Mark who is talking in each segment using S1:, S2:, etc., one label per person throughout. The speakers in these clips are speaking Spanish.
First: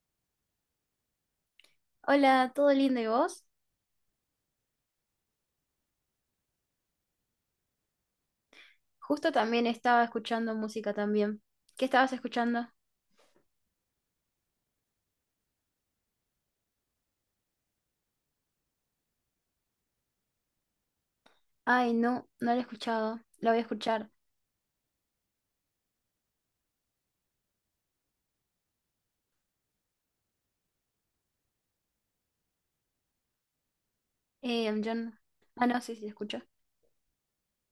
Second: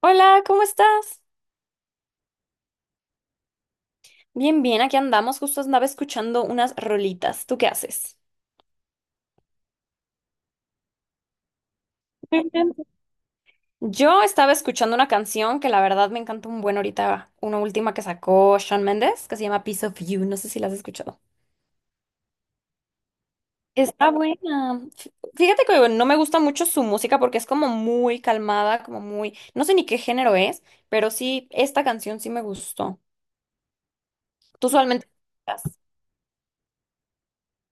S1: Hola, ¿cómo estás?
S2: Hola, ¿todo lindo y vos?
S1: Bien, bien, aquí andamos. Justo andaba escuchando unas rolitas. ¿Tú qué haces?
S2: Justo también estaba escuchando música también. ¿Qué estabas
S1: Bien,
S2: escuchando?
S1: bien. Yo estaba escuchando una canción que la verdad me encanta un buen ahorita, una última que sacó Shawn Mendes, que se llama Piece of You. No sé si la has escuchado.
S2: Ay, no, no lo he escuchado. Lo voy a escuchar.
S1: Está buena. Fíjate que no me gusta mucho su música porque es como muy calmada, como muy, no sé ni qué género es, pero sí, esta canción sí me gustó. ¿Tú
S2: Yo
S1: usualmente
S2: no-
S1: escuchas?
S2: No, sí, sí, escucho.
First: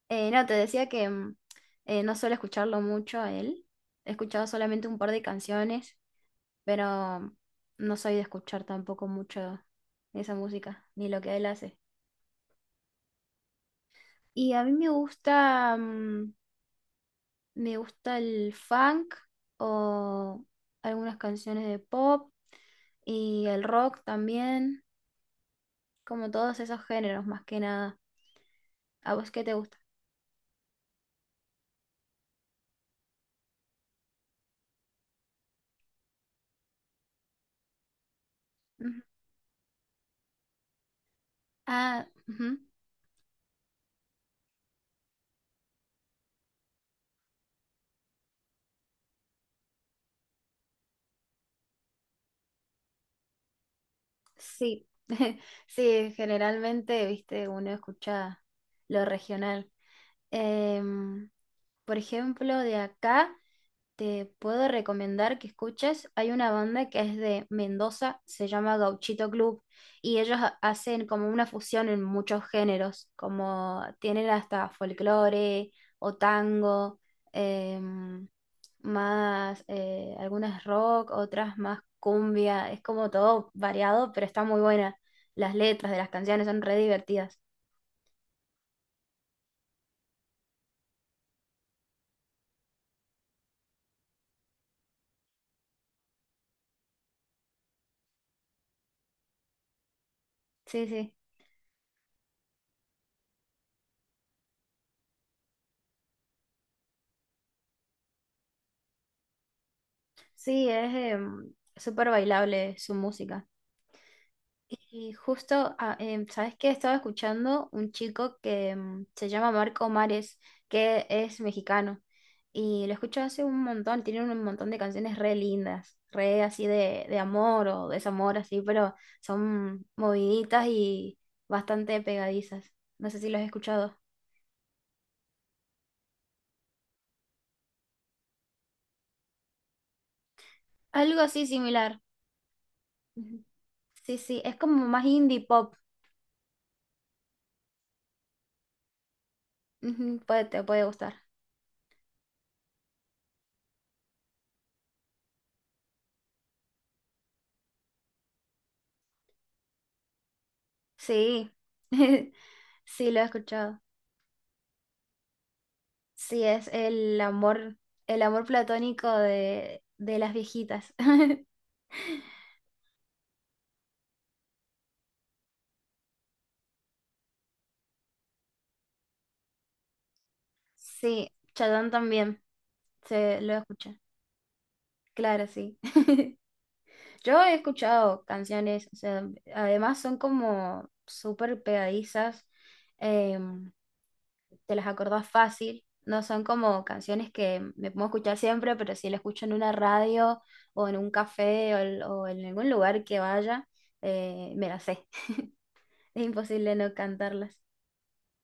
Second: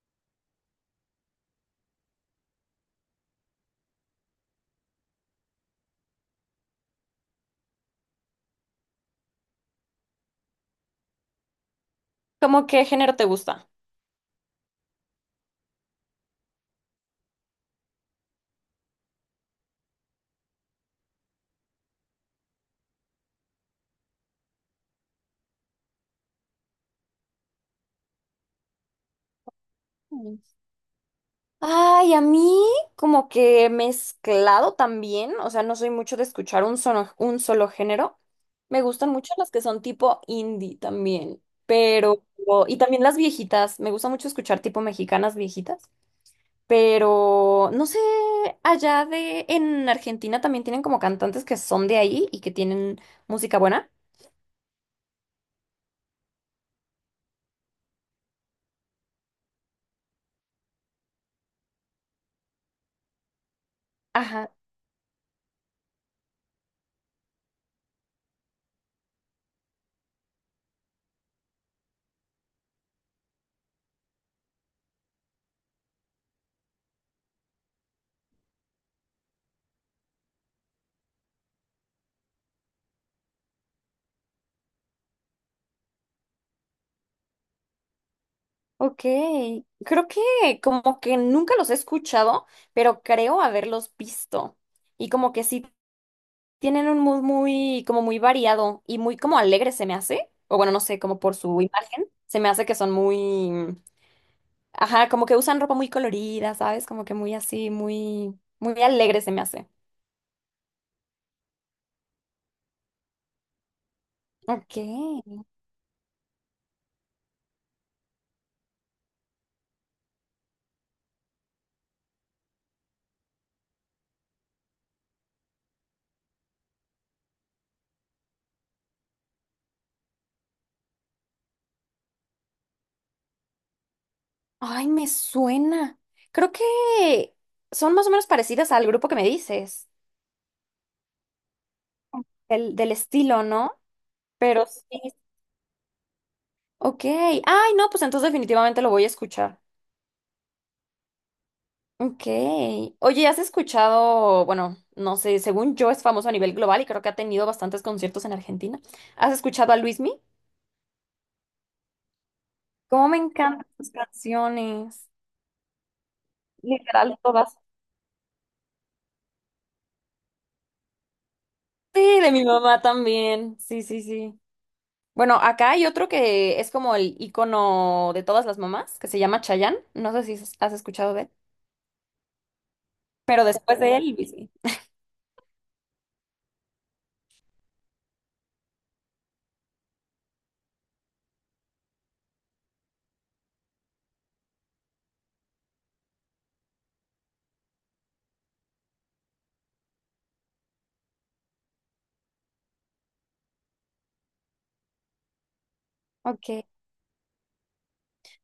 S2: No, te decía que no suelo escucharlo mucho a él. He escuchado solamente un par de canciones, pero no soy de escuchar tampoco mucho esa música, ni lo que él hace.
S1: ¿Cómo qué género te gusta?
S2: Y a mí me gusta, me gusta el funk o algunas canciones de pop y el rock también, como todos esos géneros más que nada. ¿A vos qué te gusta?
S1: Ay, a mí como que mezclado también, o sea, no soy mucho de escuchar un solo género. Me
S2: Ujú.
S1: gustan mucho las que son tipo indie también,
S2: Ah,
S1: pero
S2: ujú.
S1: y también las viejitas, me gusta mucho escuchar tipo mexicanas viejitas, pero no sé, allá de, en Argentina también tienen como cantantes que son de ahí y que tienen música buena.
S2: Sí, sí, generalmente, viste, uno escucha lo regional. Em, por ejemplo, de acá. Te
S1: Ajá,
S2: puedo recomendar que escuches. Hay una banda que es de Mendoza, se llama Gauchito Club, y hacen como una fusión en muchos géneros, como tienen hasta folclore o tango, em, más algunas rock, otras más cumbia. Es como todo variado, pero está muy buena. Las letras de las canciones son re divertidas.
S1: ok. Creo que como que nunca los he escuchado, pero creo haberlos visto. Y como que sí. Tienen un mood muy, como muy variado y muy como alegre se me hace, o bueno, no
S2: Sí,
S1: sé,
S2: sí.
S1: como por su imagen, se me hace que son muy, mm, ajá, como que usan ropa muy colorida, ¿sabes? Como que muy así, muy, muy alegre se me hace.
S2: Sí, es súper bailable su música.
S1: Ok.
S2: Y justo, ¿sabes qué? Estaba escuchando un chico que se llama Marco Mares, que es mexicano. Y lo escucho hace un montón, tiene un montón de canciones re lindas, re así de amor o desamor, así, pero son moviditas y bastante pegadizas. No sé si lo has escuchado.
S1: Ay, me suena. Creo que son más o menos parecidas al grupo que me dices,
S2: Algo así similar.
S1: del estilo,
S2: Ujú.
S1: ¿no?
S2: Sí, sí, es
S1: Pero
S2: como
S1: sí.
S2: más indie pop.
S1: Ok. Ay, no, pues entonces definitivamente lo voy a escuchar.
S2: Ujú, te puede gustar.
S1: Ok. Oye, ¿has escuchado, bueno, no sé, según yo es famoso a nivel global y creo que ha tenido bastantes conciertos en Argentina? ¿Has escuchado a Luismi?
S2: Sí,
S1: Cómo
S2: sí,
S1: me
S2: lo he
S1: encantan
S2: escuchado.
S1: sus canciones,
S2: Sí, es
S1: literal todas.
S2: el amor platónico de las viejitas.
S1: Sí, de mi mamá también. Sí, sí, sí. Bueno, acá hay otro que es como el icono de todas las mamás, que se llama Chayanne. No sé si has escuchado de
S2: Sí,
S1: él,
S2: Chadón también, se
S1: pero
S2: lo
S1: después de
S2: escucha.
S1: él, Luismi.
S2: Claro, sí. Yo he escuchado canciones, o sea, además son como súper pegadizas, eh, te las acordás fácil, no son como canciones que me puedo escuchar siempre, pero si la escucho en una radio o en un café o en algún lugar que vaya, me las sé. Es
S1: Ok.
S2: imposible no cantarlas.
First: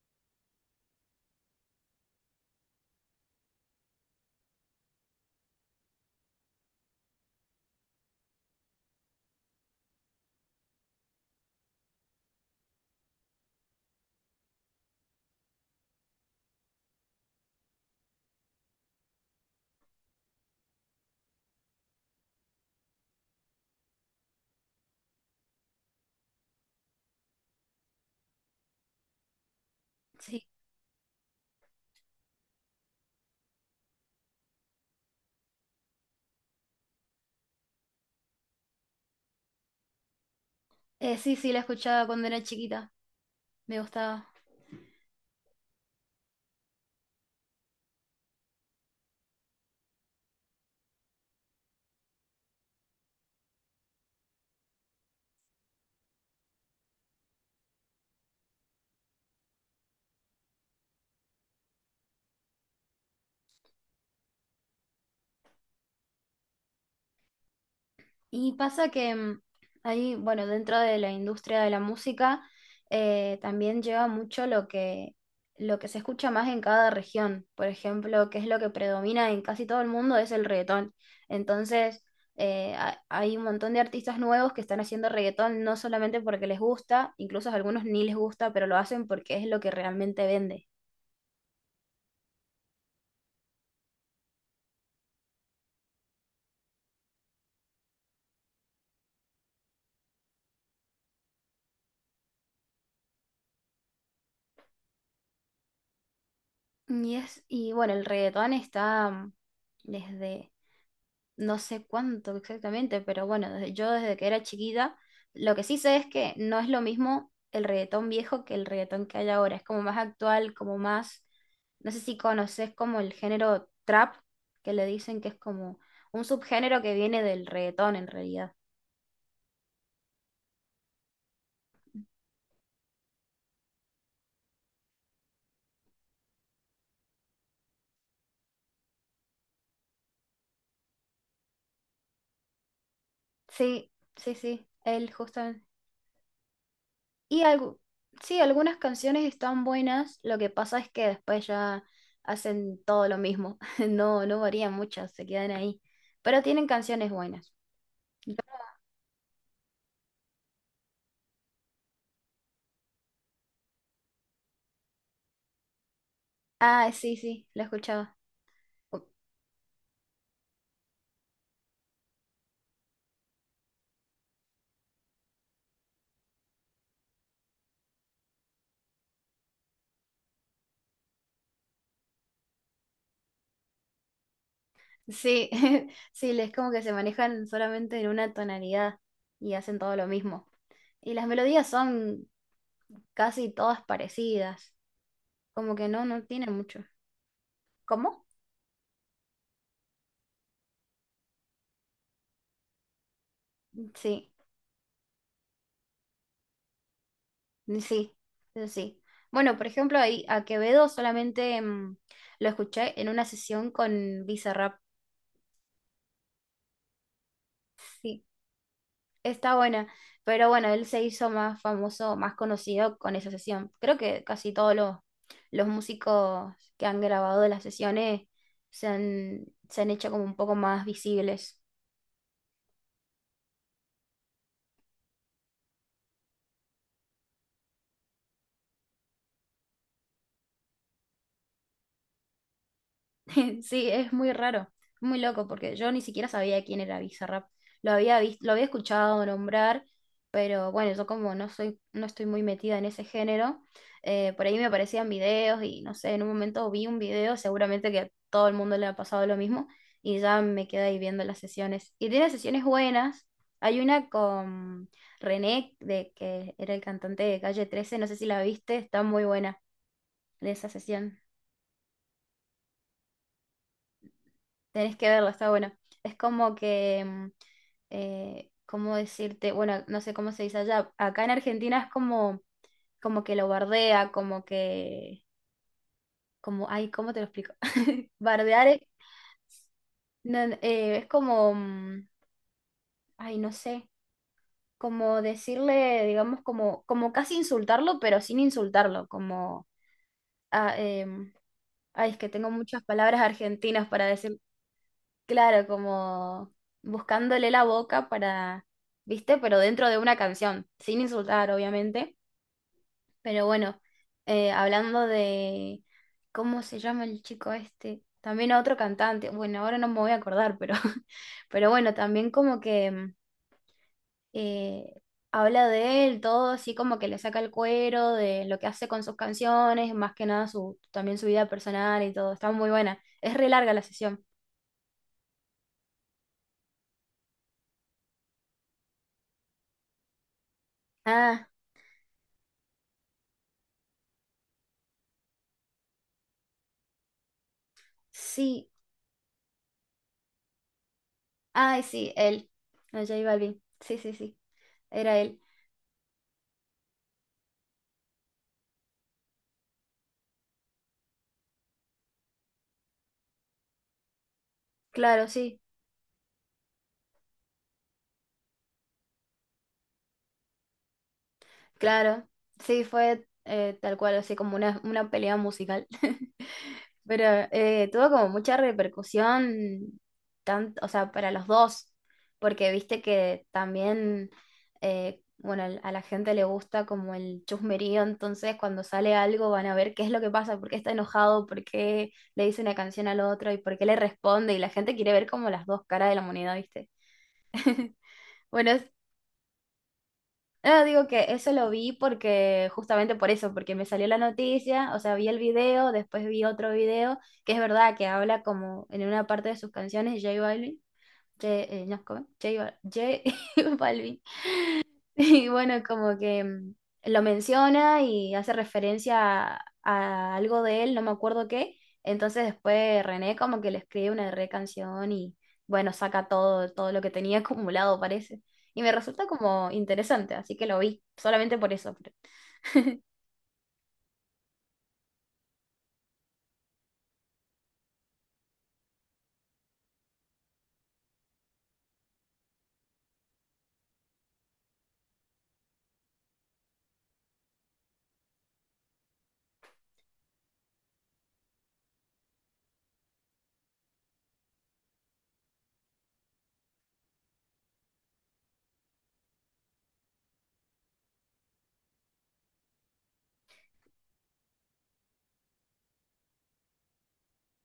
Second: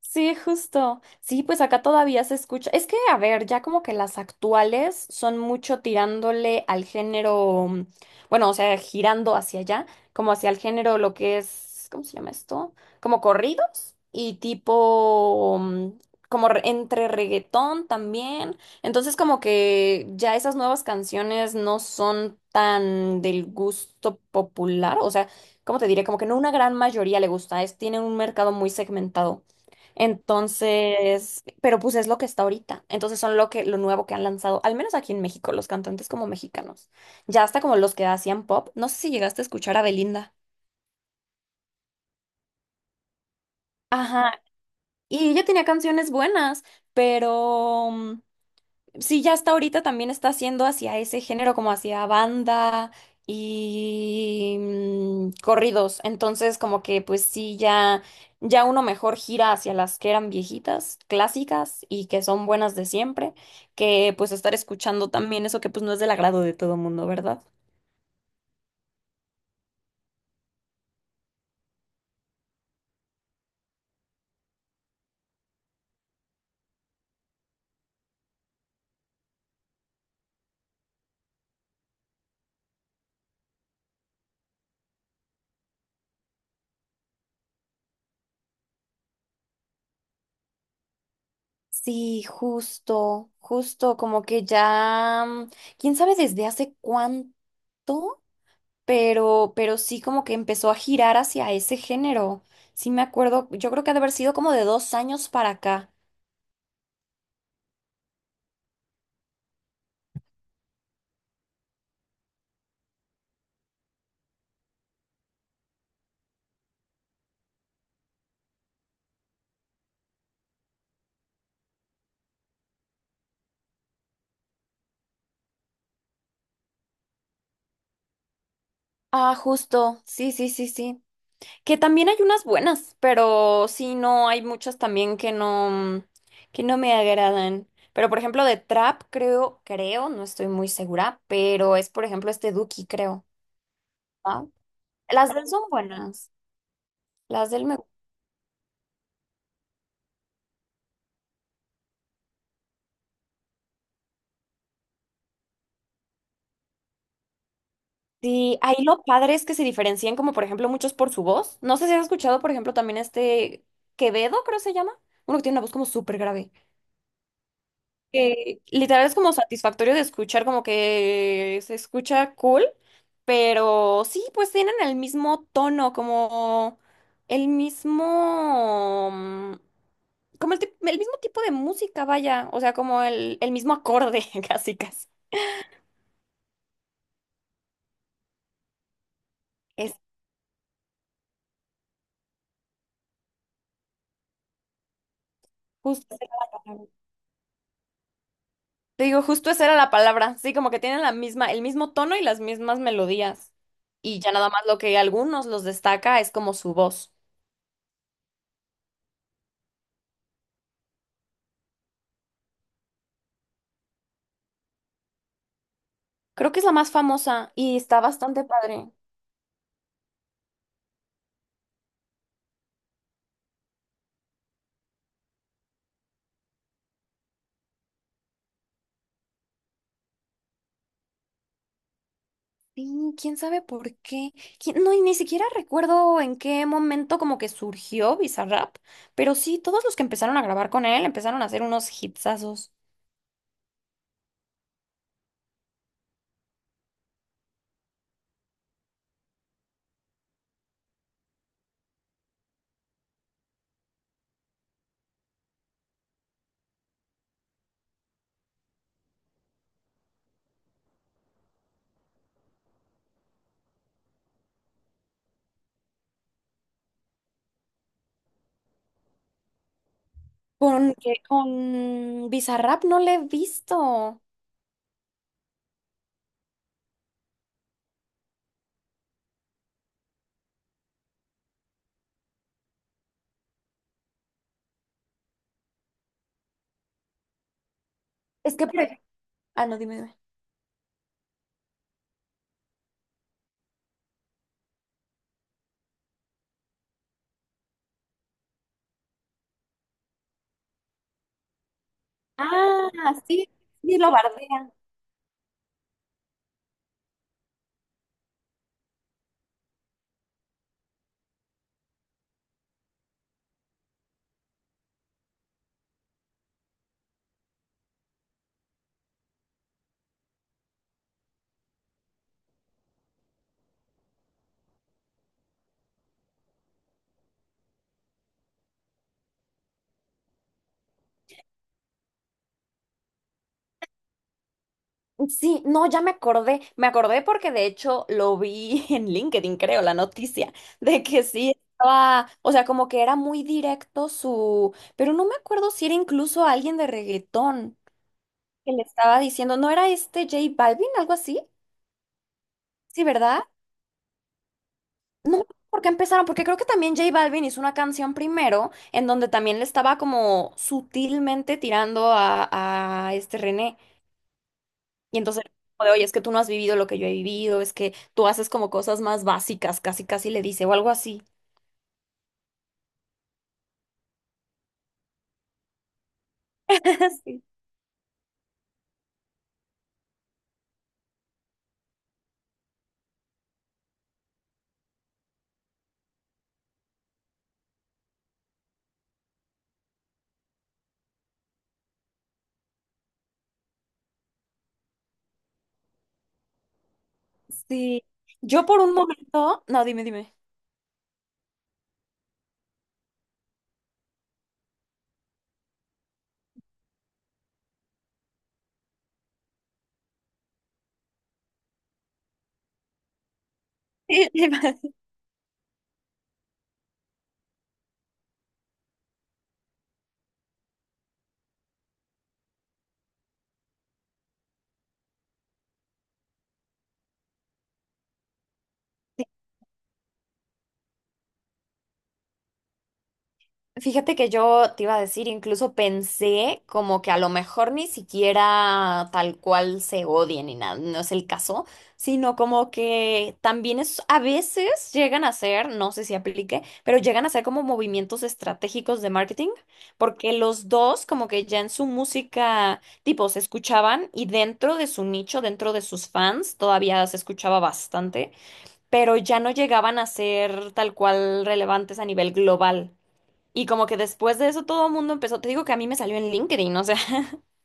S1: Sí, justo. Sí, pues acá todavía se escucha. Es que, a ver, ya como que las actuales son mucho tirándole al género, bueno, o sea, girando hacia allá, como hacia el género lo que es, ¿cómo se llama esto? Como corridos y tipo, como entre reggaetón también. Entonces, como que ya esas nuevas canciones no son tan del gusto popular, o sea, ¿cómo te diré? Como que no una gran mayoría le gusta, tienen un mercado muy segmentado.
S2: Sí.
S1: Entonces, pero pues es lo que está ahorita. Entonces son lo que, lo nuevo que han lanzado, al menos aquí en México, los cantantes como mexicanos. Ya hasta como los que hacían pop. No sé si llegaste a escuchar a Belinda.
S2: Sí, sí, la escuchaba cuando era chiquita, me gustaba.
S1: Ajá. Y ella tenía canciones buenas, pero sí, ya hasta ahorita también está haciendo hacia ese género, como hacia banda y corridos. Entonces, como que pues sí, ya uno mejor gira hacia las que eran viejitas, clásicas y que son buenas de siempre, que pues estar escuchando también eso que pues no es del agrado de todo mundo, ¿verdad?
S2: Y pasa que ahí, bueno, dentro de la industria de la música, también lleva mucho lo que se escucha más en cada región. Por ejemplo, que es lo que predomina en casi todo el mundo, es el reggaetón. Entonces, hay un montón de artistas nuevos que están haciendo reggaetón, no solamente porque les gusta, incluso a algunos ni les gusta, pero lo hacen porque es lo que realmente vende.
S1: Sí, justo, justo, como que ya, quién sabe desde hace cuánto. Pero, sí como que empezó a girar hacia ese género. Sí me acuerdo, yo creo que ha de haber sido como de 2 años para acá.
S2: Y es, y bueno, el reggaetón está desde no sé cuánto exactamente, pero bueno, yo desde que era chiquita, lo que sí sé es que no es lo mismo el reggaetón viejo que el reggaetón que hay ahora, es como más actual, como más, no sé si conoces como el género trap, que le dicen que es como un subgénero que viene del reggaetón en realidad.
S1: Ah, justo, sí, sí, sí, sí. Que también hay unas buenas, pero sí, no, hay muchas también que no me agradan. Pero por ejemplo de Trap, creo, creo, no estoy muy segura, pero es por ejemplo este Duki, creo.
S2: Sí, sí,
S1: ¿Ah?
S2: sí, él
S1: Las
S2: justo,
S1: de él son buenas,
S2: y
S1: las del me.
S2: algo, sí, algunas canciones están buenas, lo que pasa es que después ya hacen todo lo mismo, no, no varían mucho, se quedan ahí, pero tienen canciones buenas. Yo-
S1: Sí, ahí lo padre es que se diferencian como por ejemplo muchos por su voz. No sé si has escuchado por ejemplo también este Quevedo, creo se llama. Uno que tiene una voz como súper grave.
S2: Ah, sí, sí, la escuchaba.
S1: Que
S2: U-
S1: literal es como satisfactorio de escuchar, como que se escucha cool, pero sí, pues tienen el mismo tono, como el mismo, como el mismo tipo de música, vaya. O sea, como el mismo acorde, casi casi.
S2: Sí, sí, es como que se manejan solamente en una tonalidad y hacen
S1: Es
S2: todo lo mismo. Y las melodías son casi todas parecidas, como que no,
S1: justo.
S2: no
S1: Esa era
S2: tienen
S1: la
S2: mucho.
S1: palabra.
S2: ¿Cómo?
S1: Te digo, justo esa era la palabra, sí, como que tienen el mismo tono y las mismas melodías. Y
S2: Sí.
S1: ya nada más lo que a algunos los destaca es como su voz.
S2: Sí, eso sí. Bueno, por ejemplo, ahí a Quevedo solamente lo escuché en una sesión con Bizarrap.
S1: Creo que es la más famosa y está
S2: Sí,
S1: bastante padre.
S2: está buena. Pero bueno, él se hizo más famoso, más conocido con esa sesión. Creo que casi todos los músicos que han grabado las sesiones se han hecho como un poco más visibles.
S1: Sí, quién sabe por qué. No, y ni siquiera recuerdo en qué momento como que surgió Bizarrap, pero sí, todos los que empezaron a grabar con él empezaron a hacer unos hitsazos.
S2: Sí, es muy raro, muy loco, porque yo ni siquiera sabía quién era Bizarrap. Lo había visto, lo había escuchado nombrar, pero bueno, yo como no soy, no estoy muy metida en ese género, por ahí me aparecían videos y no sé, en un momento vi un video, seguramente que a todo el mundo le ha pasado lo mismo, y ya me quedé ahí viendo las sesiones. Y tiene sesiones buenas. Hay una con René, de que era el cantante de Calle 13, no sé si la viste, está muy buena de esa
S1: Con,
S2: sesión.
S1: que- con Bizarrap no le he visto.
S2: Tenés que verlo, está bueno. Es como que, ¿cómo decirte? Bueno, no sé cómo se dice allá. Acá en Argentina es como, como que lo bardea, como que, como, ay, ¿cómo te lo explico? Bardear es,
S1: Ah, no, dime, dime.
S2: no, no, es como, ay, no sé, como decirle, digamos, como, como casi insultarlo, pero sin insultarlo, como, ah, em, ay, es que tengo muchas
S1: Ah,
S2: palabras
S1: sí,
S2: argentinas
S1: sí,
S2: para
S1: lo
S2: decir.
S1: bardean.
S2: Claro, como buscándole la boca para, ¿viste? Pero dentro de una canción, sin insultar, obviamente. Pero bueno, hablando de, ¿cómo se llama el chico este? También otro cantante, bueno, ahora no me voy a acordar, pero, pero bueno, también como que eh, habla de él, todo así como que le saca el cuero de lo que hace con sus canciones, más que nada su, también su vida personal y todo, está muy buena. Es re larga la sesión.
S1: Sí, no, ya me acordé porque de hecho lo vi en LinkedIn, creo, la noticia, de que
S2: Ah,
S1: sí estaba, o sea, como que era muy directo su, pero no me acuerdo si era incluso alguien de reggaetón
S2: sí.
S1: que le estaba diciendo, ¿no era este J Balvin, algo así?
S2: Ay, sí, él. No,
S1: Sí,
S2: J
S1: ¿verdad?
S2: Balvin. Sí, sí, sí. Era él.
S1: No, porque empezaron, porque creo que también J Balvin hizo una canción primero en donde también le estaba como sutilmente tirando a este René. Y
S2: Claro,
S1: entonces,
S2: sí.
S1: como de, oye, es que tú no has vivido lo que yo he vivido, es que tú haces como cosas más básicas, casi casi le dice, o algo así.
S2: Claro. Sí, fue tal cual, así como una pelea musical. Pero
S1: Sí.
S2: tuvo como mucha repercusión, tanto, o sea, para los dos. Porque viste que también, bueno, a la gente le gusta como el chusmerío. Entonces, cuando sale algo, van a ver qué es lo que pasa, por qué está enojado, por qué le dice una canción al otro y por qué le responde. Y la gente quiere ver como las dos caras de la moneda, ¿viste?
S1: Sí. Yo
S2: Bueno,
S1: por
S2: es-
S1: un momento, no, dime, dime.
S2: no, digo que eso lo vi porque, justamente por eso, porque me salió la noticia, o sea, vi el video, después vi otro video, que es verdad que habla como en una parte de sus canciones, J Balvin, no, ¿cómo es? J Balvin. Y bueno, como que lo menciona y hace referencia a algo de él, no me acuerdo qué. Entonces después René como que le escribe una re canción y bueno, saca todo, todo lo que tenía acumulado, parece. Y me resulta como interesante, así que lo vi, solamente por eso.
S1: Fíjate que yo te iba a decir, incluso pensé como que a lo mejor ni siquiera tal cual se odien ni nada, no es el caso, sino como que también es, a veces llegan a ser, no sé si aplique, pero llegan a ser como movimientos estratégicos de marketing, porque los dos como que ya en su música, tipo, se escuchaban y dentro de su nicho, dentro de sus fans, todavía se escuchaba bastante, pero ya no llegaban a ser tal cual relevantes a nivel global. Y como que después de eso todo el mundo empezó, te digo que a mí me salió en LinkedIn, o sea,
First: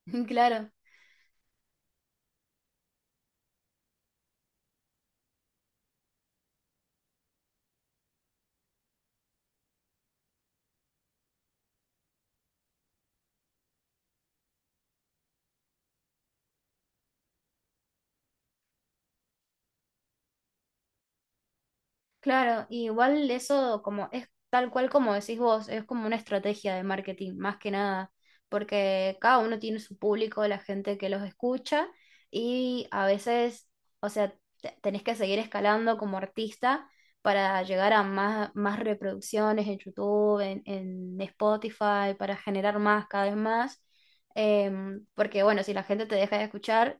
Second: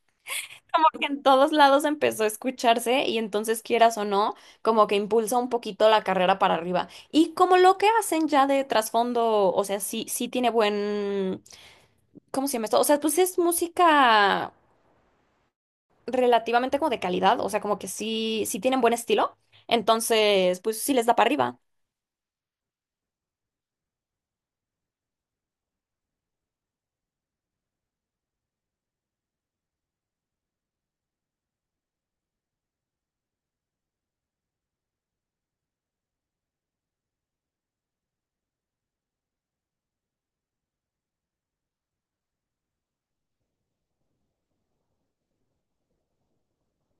S2: Claro.
S1: porque en todos lados empezó a escucharse y entonces quieras o no, como que impulsa un poquito la carrera para arriba. Y como lo que hacen ya de trasfondo, o sea, sí, sí tiene buen, ¿cómo se llama esto? O sea, pues es música relativamente como de calidad, o sea, como que sí, sí tienen buen estilo, entonces pues sí les da para arriba.
S2: Claro, y igual eso como es tal cual como decís vos, es como una estrategia de marketing, más que nada, porque cada uno tiene su público, la gente que los escucha, y a veces, o sea, tenés que seguir escalando como artista para llegar a más, más reproducciones en YouTube, en Spotify, para generar más, cada vez más. Porque bueno, si la gente te deja de escuchar,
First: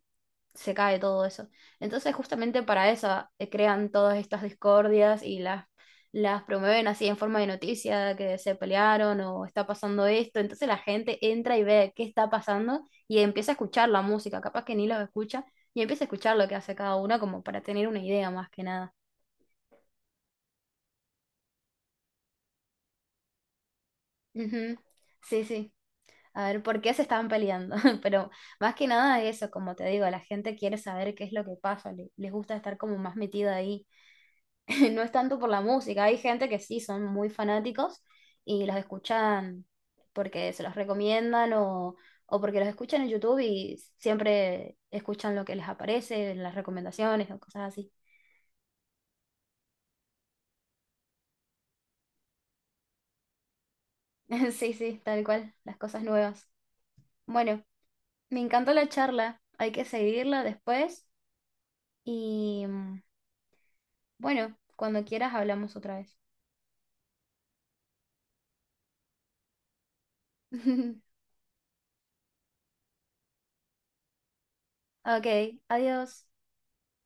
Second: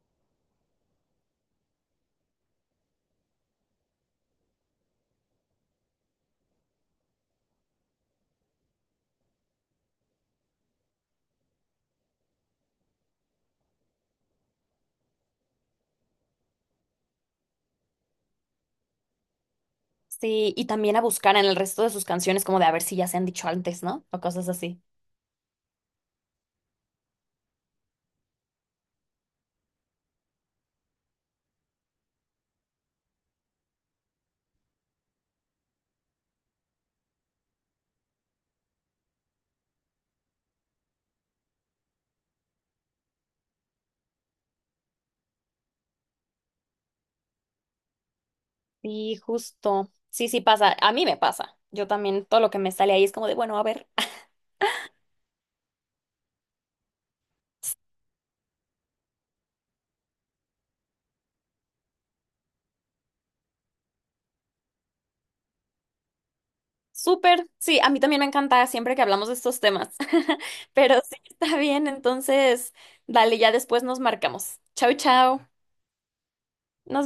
S2: se cae todo eso. Entonces, justamente para eso crean todas estas discordias y las promueven así en forma de noticia, que se pelearon o está pasando esto. Entonces la gente entra y ve qué está pasando y empieza a escuchar la música, capaz que ni los escucha, y empieza a escuchar lo que hace cada uno como para tener una idea más que nada.
S1: Sí, y también a buscar en el resto de sus canciones como de a ver si ya se han dicho antes, ¿no? O cosas
S2: Ujú.
S1: así.
S2: Sí, sí. A ver, ¿por qué se estaban peleando? Pero más que nada eso, como te digo, la gente quiere saber qué es lo que pasa, les gusta estar como más metida ahí. No es tanto por la música. Hay gente que sí son muy fanáticos y los escuchan porque se los recomiendan o porque los escuchan en YouTube y siempre escuchan lo que les aparece, las recomendaciones o cosas así.
S1: Sí, justo. Sí, sí pasa. A mí me pasa. Yo también, todo lo que me sale ahí es como de, bueno, a ver.
S2: Sí, sí, tal cual, las cosas nuevas. Bueno, me encantó la charla. Hay que seguirla después y bueno, cuando quieras hablamos otra vez.
S1: Súper. Sí, a mí también me encanta siempre que hablamos de estos temas. Pero sí, está bien. Entonces, dale, ya después nos marcamos. Chau, chau.
S2: Ok, adiós.
S1: Nos vemos.